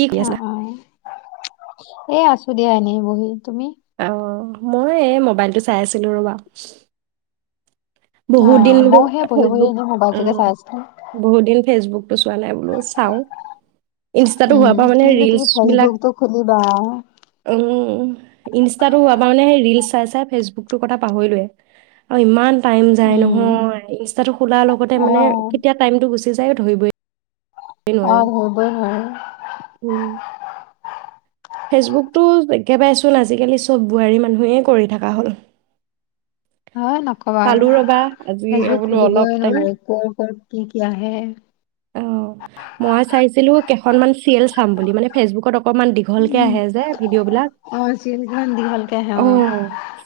কি কৰি আছা? অ' অ' এ আছো দিয়া এনেই বহি তুমি? অ', মই এই মোবাইলটো চাই আছিলো ৰ'বা। অ বহুদিন বোলো মইও সেই বহি বহি ফেচবুক এনেই মোবাইলটোকে অ', চাই আছিলো বহুদিন ফেচবুকটো চোৱা নাই বোলো চাওঁ, ইনষ্টাটো হোৱাৰ উম পৰা মানে কিনো তুমি ৰিলচবিলাক, ফেচবুকটো খুলিবা উম, ইনষ্টাটো হোৱাৰ পৰা মানে ৰিলচ চাই চাই ফেচবুকটোৰ কথা পাহৰিলোৱে আৰু ইমান টাইম যায় উম নহয় ইনষ্টাটো খোলাৰ লগতে অ মানে কেতিয়া টাইমটো গুচ যায় ধৰিবই অ', নোৱাৰো। ধৰিবই নোৱাৰি উম, ফেচবুকটো একেবাৰেচোন আজিকালি চব বোৱাৰী মানুহেই কৰি থকা হ'ল। অ', নক'বা পালো আৰু ৰ'বা আজি ফেচবুক বোলো অলপ খুলিবই টাইম নোৱাৰে ক'ৰ ক'ৰ কি কিয়া হে অ', মই চাইছিলো কেখনমান ছিৰিয়েল চাম বুলি মানে ফেচবুকত অক অকমান দীঘলকে উম আহে যে ভিডিঅ' বিলাক অ চিৰিয়েল খন দীঘলকে আহে অ',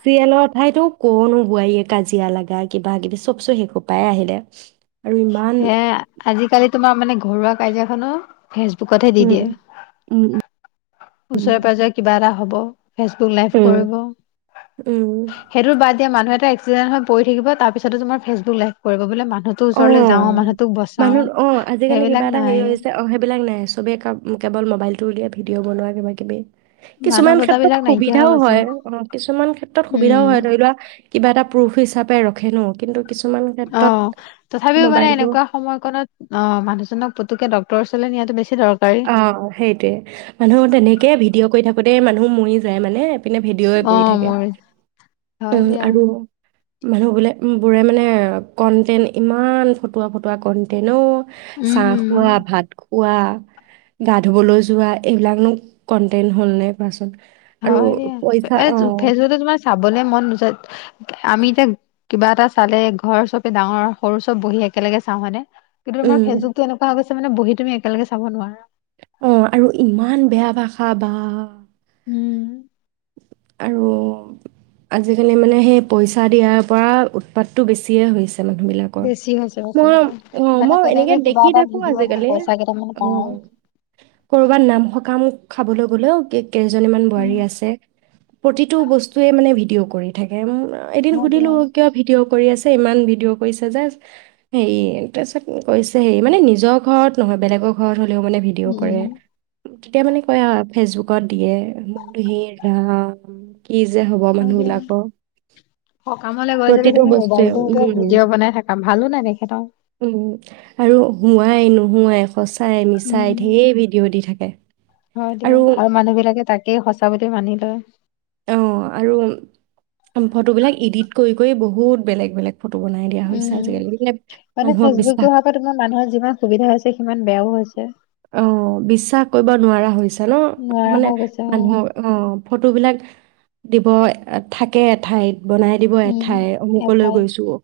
ছিয়েলত সেই এইটো ক'ৰনো বোৱাৰীয়ে কাজিয়া লাগায় কিবা কিবি চব চোন সেইসোপায়ে আহিলে আৰু ইমান হে আজি কালি তোমাৰ মানে ঘৰুৱা কাজিয়াখনো ফেচবুকত হে দি উম দিয়ে। উম উম ওচৰে-পাজৰে কিবা এটা হ'ব ফেচবুক লাইভ উম কৰিব। উম সেইটো বাদ দিয়া মানুহ এটা এ ক্সিডেন হৈ পৰি থাকিব তাৰ পিছতো তোমাৰ ফেচবুক লাইভ কৰিব বোলে মান হটোৰ ওচৰলে অ' মানুহ অ', আজিকালি কিবা এটা নাই হেৰি হৈছে অ', সেইবিলাক নাই চবে কে কেৱল মোবাইলতটো উলিয়াই ভিডিঅ' বনোৱা কিবাকিবি মানুহ কিছুমান ক্ষেত্ৰত বচাবিলাক নাইকিয়া হৈ সুবিধাও গৈছে হয় অ', কিছুমান ক্ষেত্ৰত সুবিধাও উম হয় ধৰি লোৱা কিবা এটা প্ৰুফ হিচাপে ৰখ হেনো কিন্তু কিছুমান অ ক্ষেত্ৰত তথাপিও মানে মোবাইলটো এনেকুৱা সময়কত অ', মানুহজনক পুতুকে ডক ডক্তৰৰ ওচৰলৈ নিয়াটো বেছি দৰকাৰী অ', সেইটোয়ে মানুহ তেনেকে ভিডিঅ' কৰি থাকো তেই মানুহ মৰি যায় মানে পিনে ভিডিঅ'ৱে অ কৰি থাকে। মোৰ হয় উম দিয়া আৰু মানুহবিলাক বোৰে মানে, কন্টেন্ট ইমান ফটুৱা ফটুৱা কন্টেন্ট ও। চাহ খোৱা উম ভাত খ পোৱা গা ধুবলৈ যোৱা এইবিলাকনো কণ্টেণ্ট হ'লনে কোৱাচোন আৰু হয় দিয়া, এ পইচা অ ফেচবুকটো তোমাৰ চাবলে মন নোযায় আমি এতিয়া কিবা এটা চালে ঘৰ চবে ডাঙৰ সৰু চব বহি একেলগে চাওঁ হয়নে কিন্তু তোমাৰ উম ফেচবুকটো এনেকুৱা হৈ গৈছে মানে বহি তুমি একেলগে চাব নোৱাৰা। অ আৰু ইমান বেয়া ভাষা বা উম। আৰু আজিকালি মানে সেই পইচা দিয়াৰ পৰা উৎপাতটো বেছিয়ে হৈছে। মানুহ বিলাকৰ বেছি হৈছে মই বছৰটো অ' মানে মই তেনেকে এনেকে কিবা দেখি এটা থাকো ভিডিঅ' দি আজিকালি পইচা কেইটামান পাওঁ অ' কৰবাত নাম সকাম খাবলৈ গ'লেও কেক। কেইজনীমান উম, বোৱাৰী আছে প্ৰতিটো বস্তুৱয়ে মানে ভিডিঅ' কৰি থাকে। এদিন হয় সুধিলো দিয়া কিয় ভিডিঅ'? কৰি আছে ইমান ভিডিঅ কৰিছা যে হেই মানে নিজৰ ঘৰত নহয় বেলেগৰৰত হ'লেও মানে ভিডিঅ' উম কৰে। উম তেতিয়া মানে কয়, ফেচবুকত দিয়ে মোকহি। [unintelligible] কি যে হব হয় মানুহ দিয়া বিলাকৰ, সকামলৈ গৈ যদি প্ৰতিটো তুমি বস্তুৱে মোবাইলটো এতিয়া উম ভিডিঅ' বনাই থাকা ভালো নেদেখে ন উম আৰু হোৱাই নোহোৱাই সঁচাই মিছাই ঢেৰ ভিডিঅ' দি থাকে হয় দিয়া আৰু মানুহ বিলাকে তাকেই সঁচা বুলি মানিল অ অ আৰু ফটো বিলাক ইডিট কৰি কৰি বহুত বেলেগ বেলেগ ফটো বনাই দিয়া হৈছে উম আজিকালি মানে মানে মানুহক ফেচবুক বিশ্বাস দহাৰ পৰা তোমাৰ মানুহৰ যিমান সুবিধা হৈছে সিমান বেয়াও হৈছে এ। অ' বিশ্বাস কৰিব নোৱাৰা হৈছে। ন নোৱাৰা মানে হৈ গৈছে অ মানুহৰ অ ফটো বিলাক দিব থাকে এঠাইত। বনাই দিব উম এঠাই অমুকলৈ এঠাইত গৈছো অ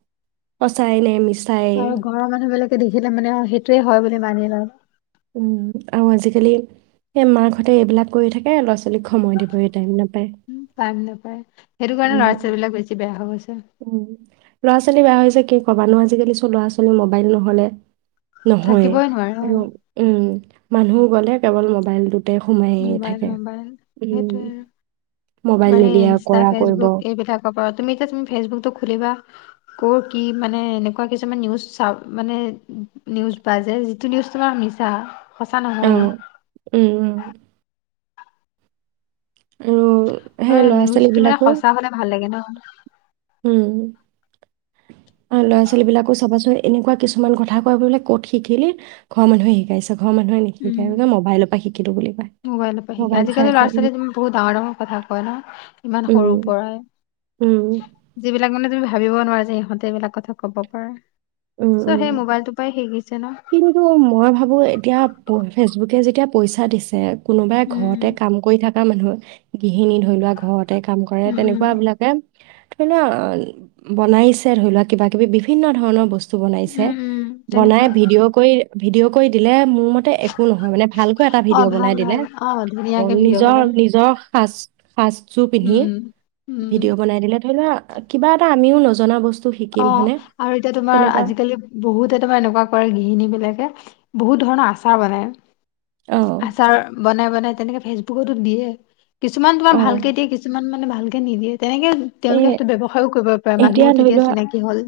সঁচাই নেমিছ আৰু ঘৰৰ মানুহ বিলাকে দেখিলে মানে সেইটোয়ে হয় বুলি মানি লয়। উম আৰু আজিকালি সেই মাকহঁতে এইবিলাক কৰি থাকে ল'ৰা ছোৱালীক সময় দিবই টাইম নাপায় টাইম নাপায, সেইটো কাৰণে ল'ৰা উম ছোৱালীবলাক বেছি বেয়া হৈ গৈছে। উম, [unintelligible] বেয়া হৈছে কি ক'বানো, আজিকালি চ' ল'ৰা ছোৱালী মোবাইল নহ'লে- নহয়েই। থাকিবই নোৱাৰে অ' আৰু- মানুহ গ'লে কেৱল মবাইলটো। তাতে সোমাইয়ে মোবাইল থাকে। মোবাইল উম। সেইটোৱে আৰু মোবাইল তোমাৰ সেই নিদিয়া কৰা কৰিব। ইনষ্টা-ফেচবুক এইবিলাকৰ পৰা। তুমি এতিয়া ফেচবুকতো- খুলিবা ক'ৰ কি মানে এনেকুৱা কিছুমান নিউজ চা, মানে, নিউজ বাজে যিটো নিউজ তোমাৰ মিছা। সঁচা নহয়। অ', উম, উম- সেই আৰু ল'ৰা-ছোৱালী নিউজটো মানে বিলাকো সঁচা হ'লে ভাল লাগে ন? [inaudible] উম। আৰু ল'ৰা ছোৱালী বিলাকো চাবাচোন এনেকুৱা কিছুমান কথা কয়, বোলে ক'ত শিকিলি? ঘৰৰ মানুহে শিকাইছে। ঘৰৰ মানুহে উম নিশিকাই, মোবাইলৰ পৰা শিকিলো বুলি কয়। মোবাইলৰ পৰা শিকে। মোবাইল চাই আজিকালি চাই ল'ৰা-ছোৱালী বহুত ডাঙৰ-ডাঙৰ কথা কয় ন? ইমান সৰুৰ উম, পৰাই, উম, যিবিলাক মানে তুমি ভাবিব নোৱাৰা যে ইহঁতে এইবিলাক কথা ক'ব পাৰে। উম, চ' উম। সেই মোবাইলটো পাই শিকিছে ন? কিন্তু এতিয়া, মই ভাবো এতিয়া ফেচবুকে যেতিয়া পইচা দিছে কোনোবাই উম ঘৰতে উম কাম কৰি থাকে। [inaudible] গৃহিনী ধৰি লোৱা ঘৰতে কাম কৰে, তেনেকুৱি উম বিলাকে- ধৰি লোৱা বনাইছে ধৰি লোৱা কিবা কিবি বিভিন্ন ধৰণৰ বচ বনাইছে। উম উম উম বনাই তেনেকুৱা ভিডিঅ কৰি দিলে ম- মতে একো [unintelligible] মানে ভালকৈ এটা অ ভিডিঅ' ভাল বনাই দিলে, ভাল অ ধুনীয়াকে ভিডিঅ' বনাই নিজৰ- নিজৰ পাঁচ [unintelligible] পিন্ধি উম উম ভিডিঅ' বনাই দিলে, ধৰি লোৱা কিবা এটা আমিও নজনা বচ অ', আৰু এতিয়া তোমাৰ, আজিকালি বহুতে তোমাৰ এনেকুৱা কৰে গৃহিণী বিলাকে, বহুত ধৰণৰ আচাৰ বনায় অ আচাৰ বনাই- বনাই তেনেকে ফেচবুকতো দিয়ে। কিছুমান অ তোমাৰ ভালকে দিয়ে, কিছুমান মানে ভালকে নিদিয়ে। তেনেকে এই তেওঁলোকে সেইটো ব্যৱসায়ও কৰিব পাৰে এতিয়া মানুহো ধৰি তেতিয়া চিনাকি হ'ল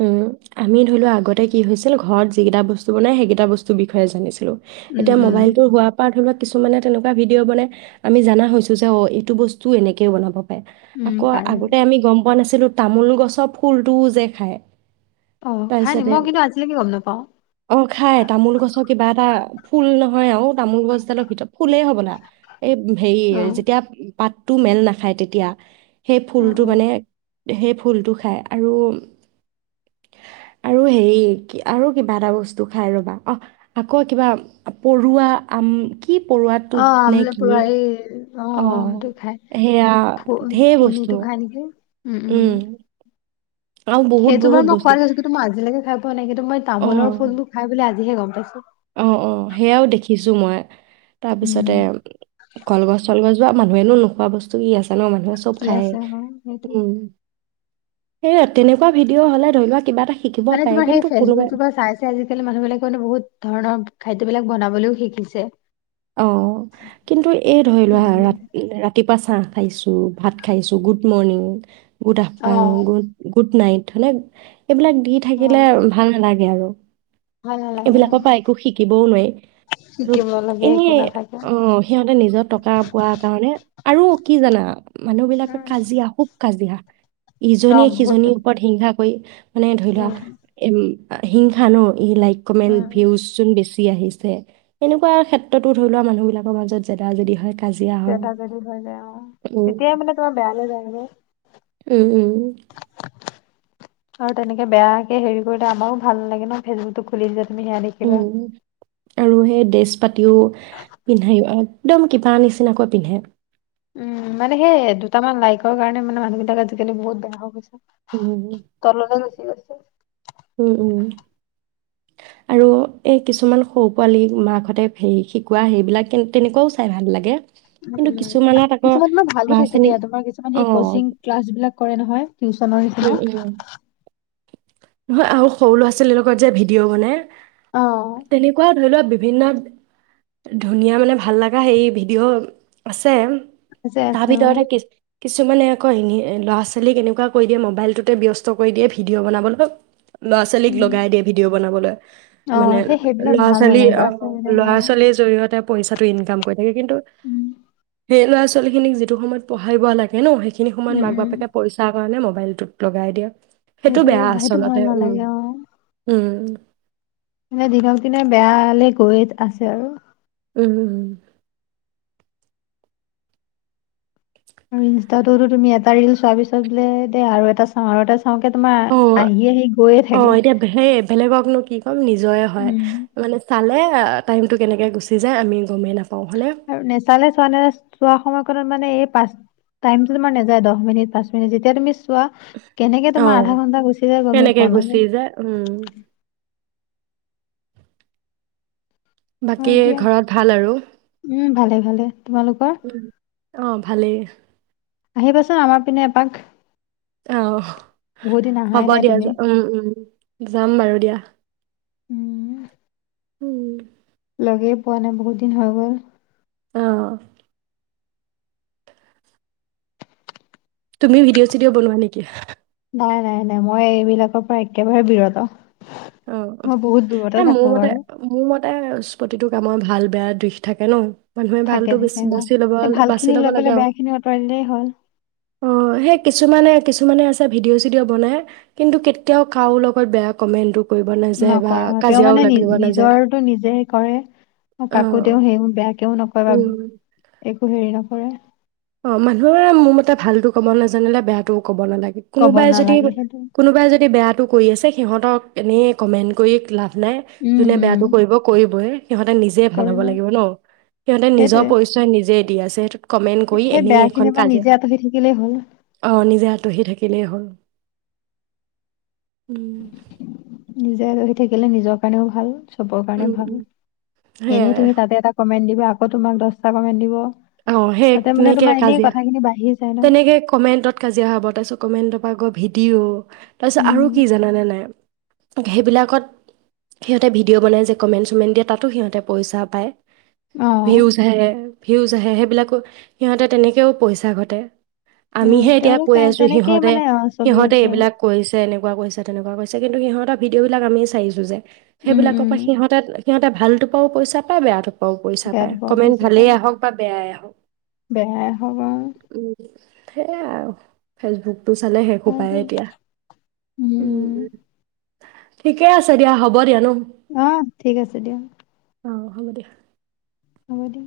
উম আমি ধৰি লোৱা আগতে কি হৈছিল ঘৰত যিকেইটা বস্তু বনাই সেইকেইটা বস্তুৰ বিষয়ে জানিছিলোঁ উম এতিয়া উম মোবাইলতৰ হোৱাৰ পৰা ধৰি লওক কিছুমানে তেনেকুৱা ভিডিঅ' বনাই আমি জনা হৈছোঁ যে অঁ এইটো বস্তুও এনেকৈও বনাব পাৰে আ উম পাৰে আগতে আমি গম পোৱা নাছিলো তামোল গছৰ ফুলটোও যে খায় অ খাই নি তাৰপিছতে মই কিন্তু আজিলৈকে গম নাপাওঁ অ খাই তামোল গছত কিবা এটা ফুল নহয় আৰু তামোল গছডালৰ ভিতৰত ফুলেই হ'বলা এই হেৰি অ যেতিয়া পাতটো মেল নাখায় তেতিয়া সেই অ ফুলটো অ মানে সেই ফুলটো খাই আৰু আৰু হে আৰু কিবা এটা বস্তু খাই ৰবা অ আকৌ কিবা পৰুৱা আম কি পৰুৱা অ টোপ নে কি আমলপৰা এই অ সেয়া ফ ঢেৰ কণীটো বস্তু [inaudible] উম আৰু বহুত সেইটো বহুত বাৰ মই বস্তু খোৱাইছো কিন্তু ম আজিলৈে খাই পোৱা নাই কিন্তু মই অ তামোলৰ ফুলবোৰ খাইেল আজিহে গম পাইছো জুমাৰ তাৰপিছতে কলগছ চলগছ যোৱা মানুহেো নোখোৱাস্তু কি আছে জনান মানুহে চব কি খায় আছে অ সেইটোৱে। উম সেইয়া তেনেকুৱা ভিডিঅ' হলে ধৰি লোৱা কিবা এটা শিকিব মানে তোম পাৰে সেই কিন্তু কোনোবাই ফেচবুক ত পৰা চাই আজালি মানুহবিলাকে মানে বহুত ধৰণৰ খাদ্যবিলাক বনাবলৈও শিকিছে অ কিন্তু এই ধৰি লোৱা ৰা ৰাতিপুৱ পা চাহ খাইছো ভাত খাইছো গুড মৰ্ণিং গুড অ আফটাৰনন গু গুড নাইটো নে এইবিলাক দি অ থাকিলে ভাল নালাগে আৰু ভাল [inaudible] নালাগে অ এইবিলাকৰ পৰা একো শিকিবও নোৱাৰি আৰু শিকিব লাগে এনে একো নাথাকে। অ সিহঁতে নিজৰ টকা পোৱাৰ কাৰণে আৰু কি জানা মানুহবিলাকে উম কাজিয়া খুব কাজিয়া। ন ইজনীয়ে বহুত সিজনীৰ ওপৰত হিংসা [unintelligible] মানে ধৰি লোৱা উম এম হিংসা ন ই লাইক মেন্ত উম ভিউজ চোন জি আহিছে এনেকুৱা ক্ষেত [unintelligible] ধৰি লোৱা মানুহবিলাকৰ মাজত জেদা জেদী হয়। কাজিয়া হয় জেদা জেদী হৈ যায় অ' আৰু উম তেতিয়াই মানে তোমাৰ বেয়ালে যায়গে। উম। আৰু তেনেকে বেয়াকে হেৰি কৰিলে আমাৰো ভাল নালাগে ন ফেচবুক টো খুলি যে [unintelligible] দেখিবা। উম আৰু সেই ডেছ পাতিও পিন্ধায়ো আৰু একদম কিবা নিচিনাকৈ পিন্ধে। উম মানে সেই দুটামান লাইকৰ কাৰণে মানে মানুহ বিলাক আজিকালি বহুত বেয়া হৈ গৈছে। উম তলতে গুচি গৈছে। উম উম আৰু এই কিছুমান সৰু পোৱালী মাকহঁতে হে শিকোৱা সেইবিলাক তেনেকুৱাও চাই ভাল লাগে। কিন্তু কিছুমানত আকৌ কিছুমান তোমাৰ ল'ৰা ভালো থাকে ছোৱালীক দিয়া তোমাৰ কিছুমান অ সেই কচিং ক্লাছ বিলাক কৰে নহয় টিউচনৰ উম উম নিচিনা। নহয় আৰু সৰু ল'ৰা ছোৱালীলগত যে ভিডিঅ' বনাই অ তেনেকুৱাও ধৰি লোৱা বি ভিন্ন ধুনীয়া মানে ভাল লাগা সেই ভিডিঅ' আছে। আছে তাৰ আছে অ ভিতৰতে কিছ ওমানে আকৌ ল'ৰা ছোৱালীক কেনেকুৱা কৰি দিয়ে মোবাইলটোতে ব্যস্ত কৰি দিয়ে ভিডিঅ' বনাবলৈ ল'ৰা ছোৱালীক উম লগাই দিয়ে ভিডিঅ' বনাবলৈ। অ মানে সেই সেইবিলাক ল'ৰা ভাল ছোৱালী নালাগে ল'ৰা অ' ছোৱালীবিলাক ল'ৰা অ ছোৱালীৰ জৰিয়তে পইচাটো ইনকাম কৰি কিন্তু উম সেই ল'ৰা ছোৱালী খিনিক যিটো সময়ত পঢ়াব লাগে ন সেই সেইখিনি সময়ত উম মাক উম বাপেকে পইচা কাৰণে ম বাইলটোত লগাই দিয়া। সেইটো সেইটোয়ে বেয়া ভা- সেইটো ভাল আচলতে, উম নালাগে অ উম। মানে দিনক দিনে বেয়ালে গৈ আছে আৰু উম।। আৰু ইনষ্টাটোতো তুমি এটা ৰিল চোৱাৰ পিছত বোলে দে আৰু এটা চাওঁ আৰু এটা চাওঁ। চাওঁকে তোমাৰ অ আহি আহি গৈয়ে থাকে। চব নিজৰে হয়, উম। মানে চালে আ - টাইমটো কেনেকে গুচি যায় আমি গমেই নাপ আৰু নেচালে [unintelligible] চোৱা [unintelligible] [unintelligible] মানে পাচ - টাইম তোমাৰ নাযায় দহ মিনিট, পাঁচ মিনিট। যেতিয়া তুমি চোৱা কেনেকে তোমাৰ অ', আধা ঘন্টা গুচি যায় গমেই তেনেকে পোৱা গুচি যায় উম, নাযায়। বাকী হয় দিয়া ঘৰত ভাল আৰু উম ভালে ভালে তোমালোকৰ অ' ভালেই। আহিবাচোন আমাৰ পিনে এপাক। অহ। বহুত দিন অহাই হ'ব নাই দিয়া তুমি উম উম যাম বাৰু দিয়া। উম উম। লগে পোৱা নাই বহুত দিন হৈ গ'ল। অ। তুমি ভিডিঅ' চিডিঅ' বনোৱা নেকি? নাই, নাই, নাই। মই এইবিলাকৰ পৰা একেবাৰে বিৰত। অ'। মই বহুত দূৰতে এ মোৰ থাকো মতে বাৰু মোৰ মত প্ৰতিটো কামৰ ভাল বেয়া দিশ থাকে ন। মানুহে থাকে ভালতো থাকে মই বাচি লব এই ভাল খিনি বাচি লব লৈ লাগে পেলাই আৰু বেয়া খিনি আঁতৰাই দিলেই হ'ল অ' সেই কিছুমানে কি? কিছুমানে আছে ভিডিঅ' চিডিঅ' বনাই কিন্তু, কেতিয়াও কাৰো লগত বেয়া কমেন্ট নকৰে তেওঁ মানে নি নাযায় নিজৰটো নিজে কৰে, কাকো তেওঁ অ', সেইও বেয়াকেও নকয় বা উম, একো হেৰি নকৰে। অ' মানুহৰ মানে মোৰ মতে ভালতো ক'ব নাজানিলে বেয়াটো ক'ব নালাগে কব কোনোবাই যদি নালাগে সেইটো কোনোবাই যদি বেয়া। কৰি আছে সিহঁতক এনেই কমেণ্ট কৰি লাভ [unintelligible] উম যোনে উম বেয়াটো কৰিব কৰিবই। সিহঁতে নিজে ভাল হ'ব কৰিব লাগিব ন সিহঁতে নিজৰ সেইটোৱে পৰিচয় নিজে। দি আছে সেইটোত কমে কৰি সেই বেয়া এনেই এখন খিনিৰ পৰা কাজিয়া। নিজে আঁতৰি থাকিলেই হ'ল অ' নিজে আঁতহি থাকিলেই হ'ল। উম নিজে ৰহি থাকিলে নিজৰ কাৰণেও ভাল চব কাৰণে উম, ভাল উম, এনেই সেয়াই তুমি তাতে এটা কমেট দি আকৌ তোমাক দহটা কমেট দিব অ সেই তাতে মানে তেনেকে তোমাৰ এনেই কাজিয়া কথাখিনি বাঢ়িছে তেনেকে কমেণ্টত কাজিয়া হ ব তাই কমেণ্টত পাকৰ ভিডিঅ' তাৰপিছত উম আৰু কি জানে নাই সেইবিলাকত সিহঁতে ভিডিঅ' বনাই যে কমেণ্ট চমেণ্ট দিয়ে তাতো সিহঁতে পইচা পায় অ ভিউজ হে ভিউজ আহে সেইবিলাকো সিহঁতে তেনেকৈও পইচা ঘটে সেয়া আমিহে এতিয়া তেওঁলোক কৈ তে- আছো তেনেকেই সিহঁতে মানে অ চলি সিহঁতে আছে আৰু এইবিলাক কৰিছে এনেকা ক কৈছে তেনেৱাৈছে কিন্তু সহঁতৰ ভিডিঅবিলাক আমি চিছো যে উম সেইবিলাকৰ উম পৰা সিহঁতে সিহতে ভালটোৰপাও পইচা পায়ে বেয়া পইচা পাই বেয়াটো পৰা কমেণ্ট পইচা ভালেই পায় আহক বা বেয়াই আহক বেয়াই হওক আৰু সেয়াই আৰু ফেচবুক তটো চালে শেষো হয় পায় দিয়া এতিয়া উম উ উম ঠিকে আছে দিয়া হ'ব দিয়া নো আহ ঠিক আছে দিয়া অ হ'ব দিয়া হব দিয়া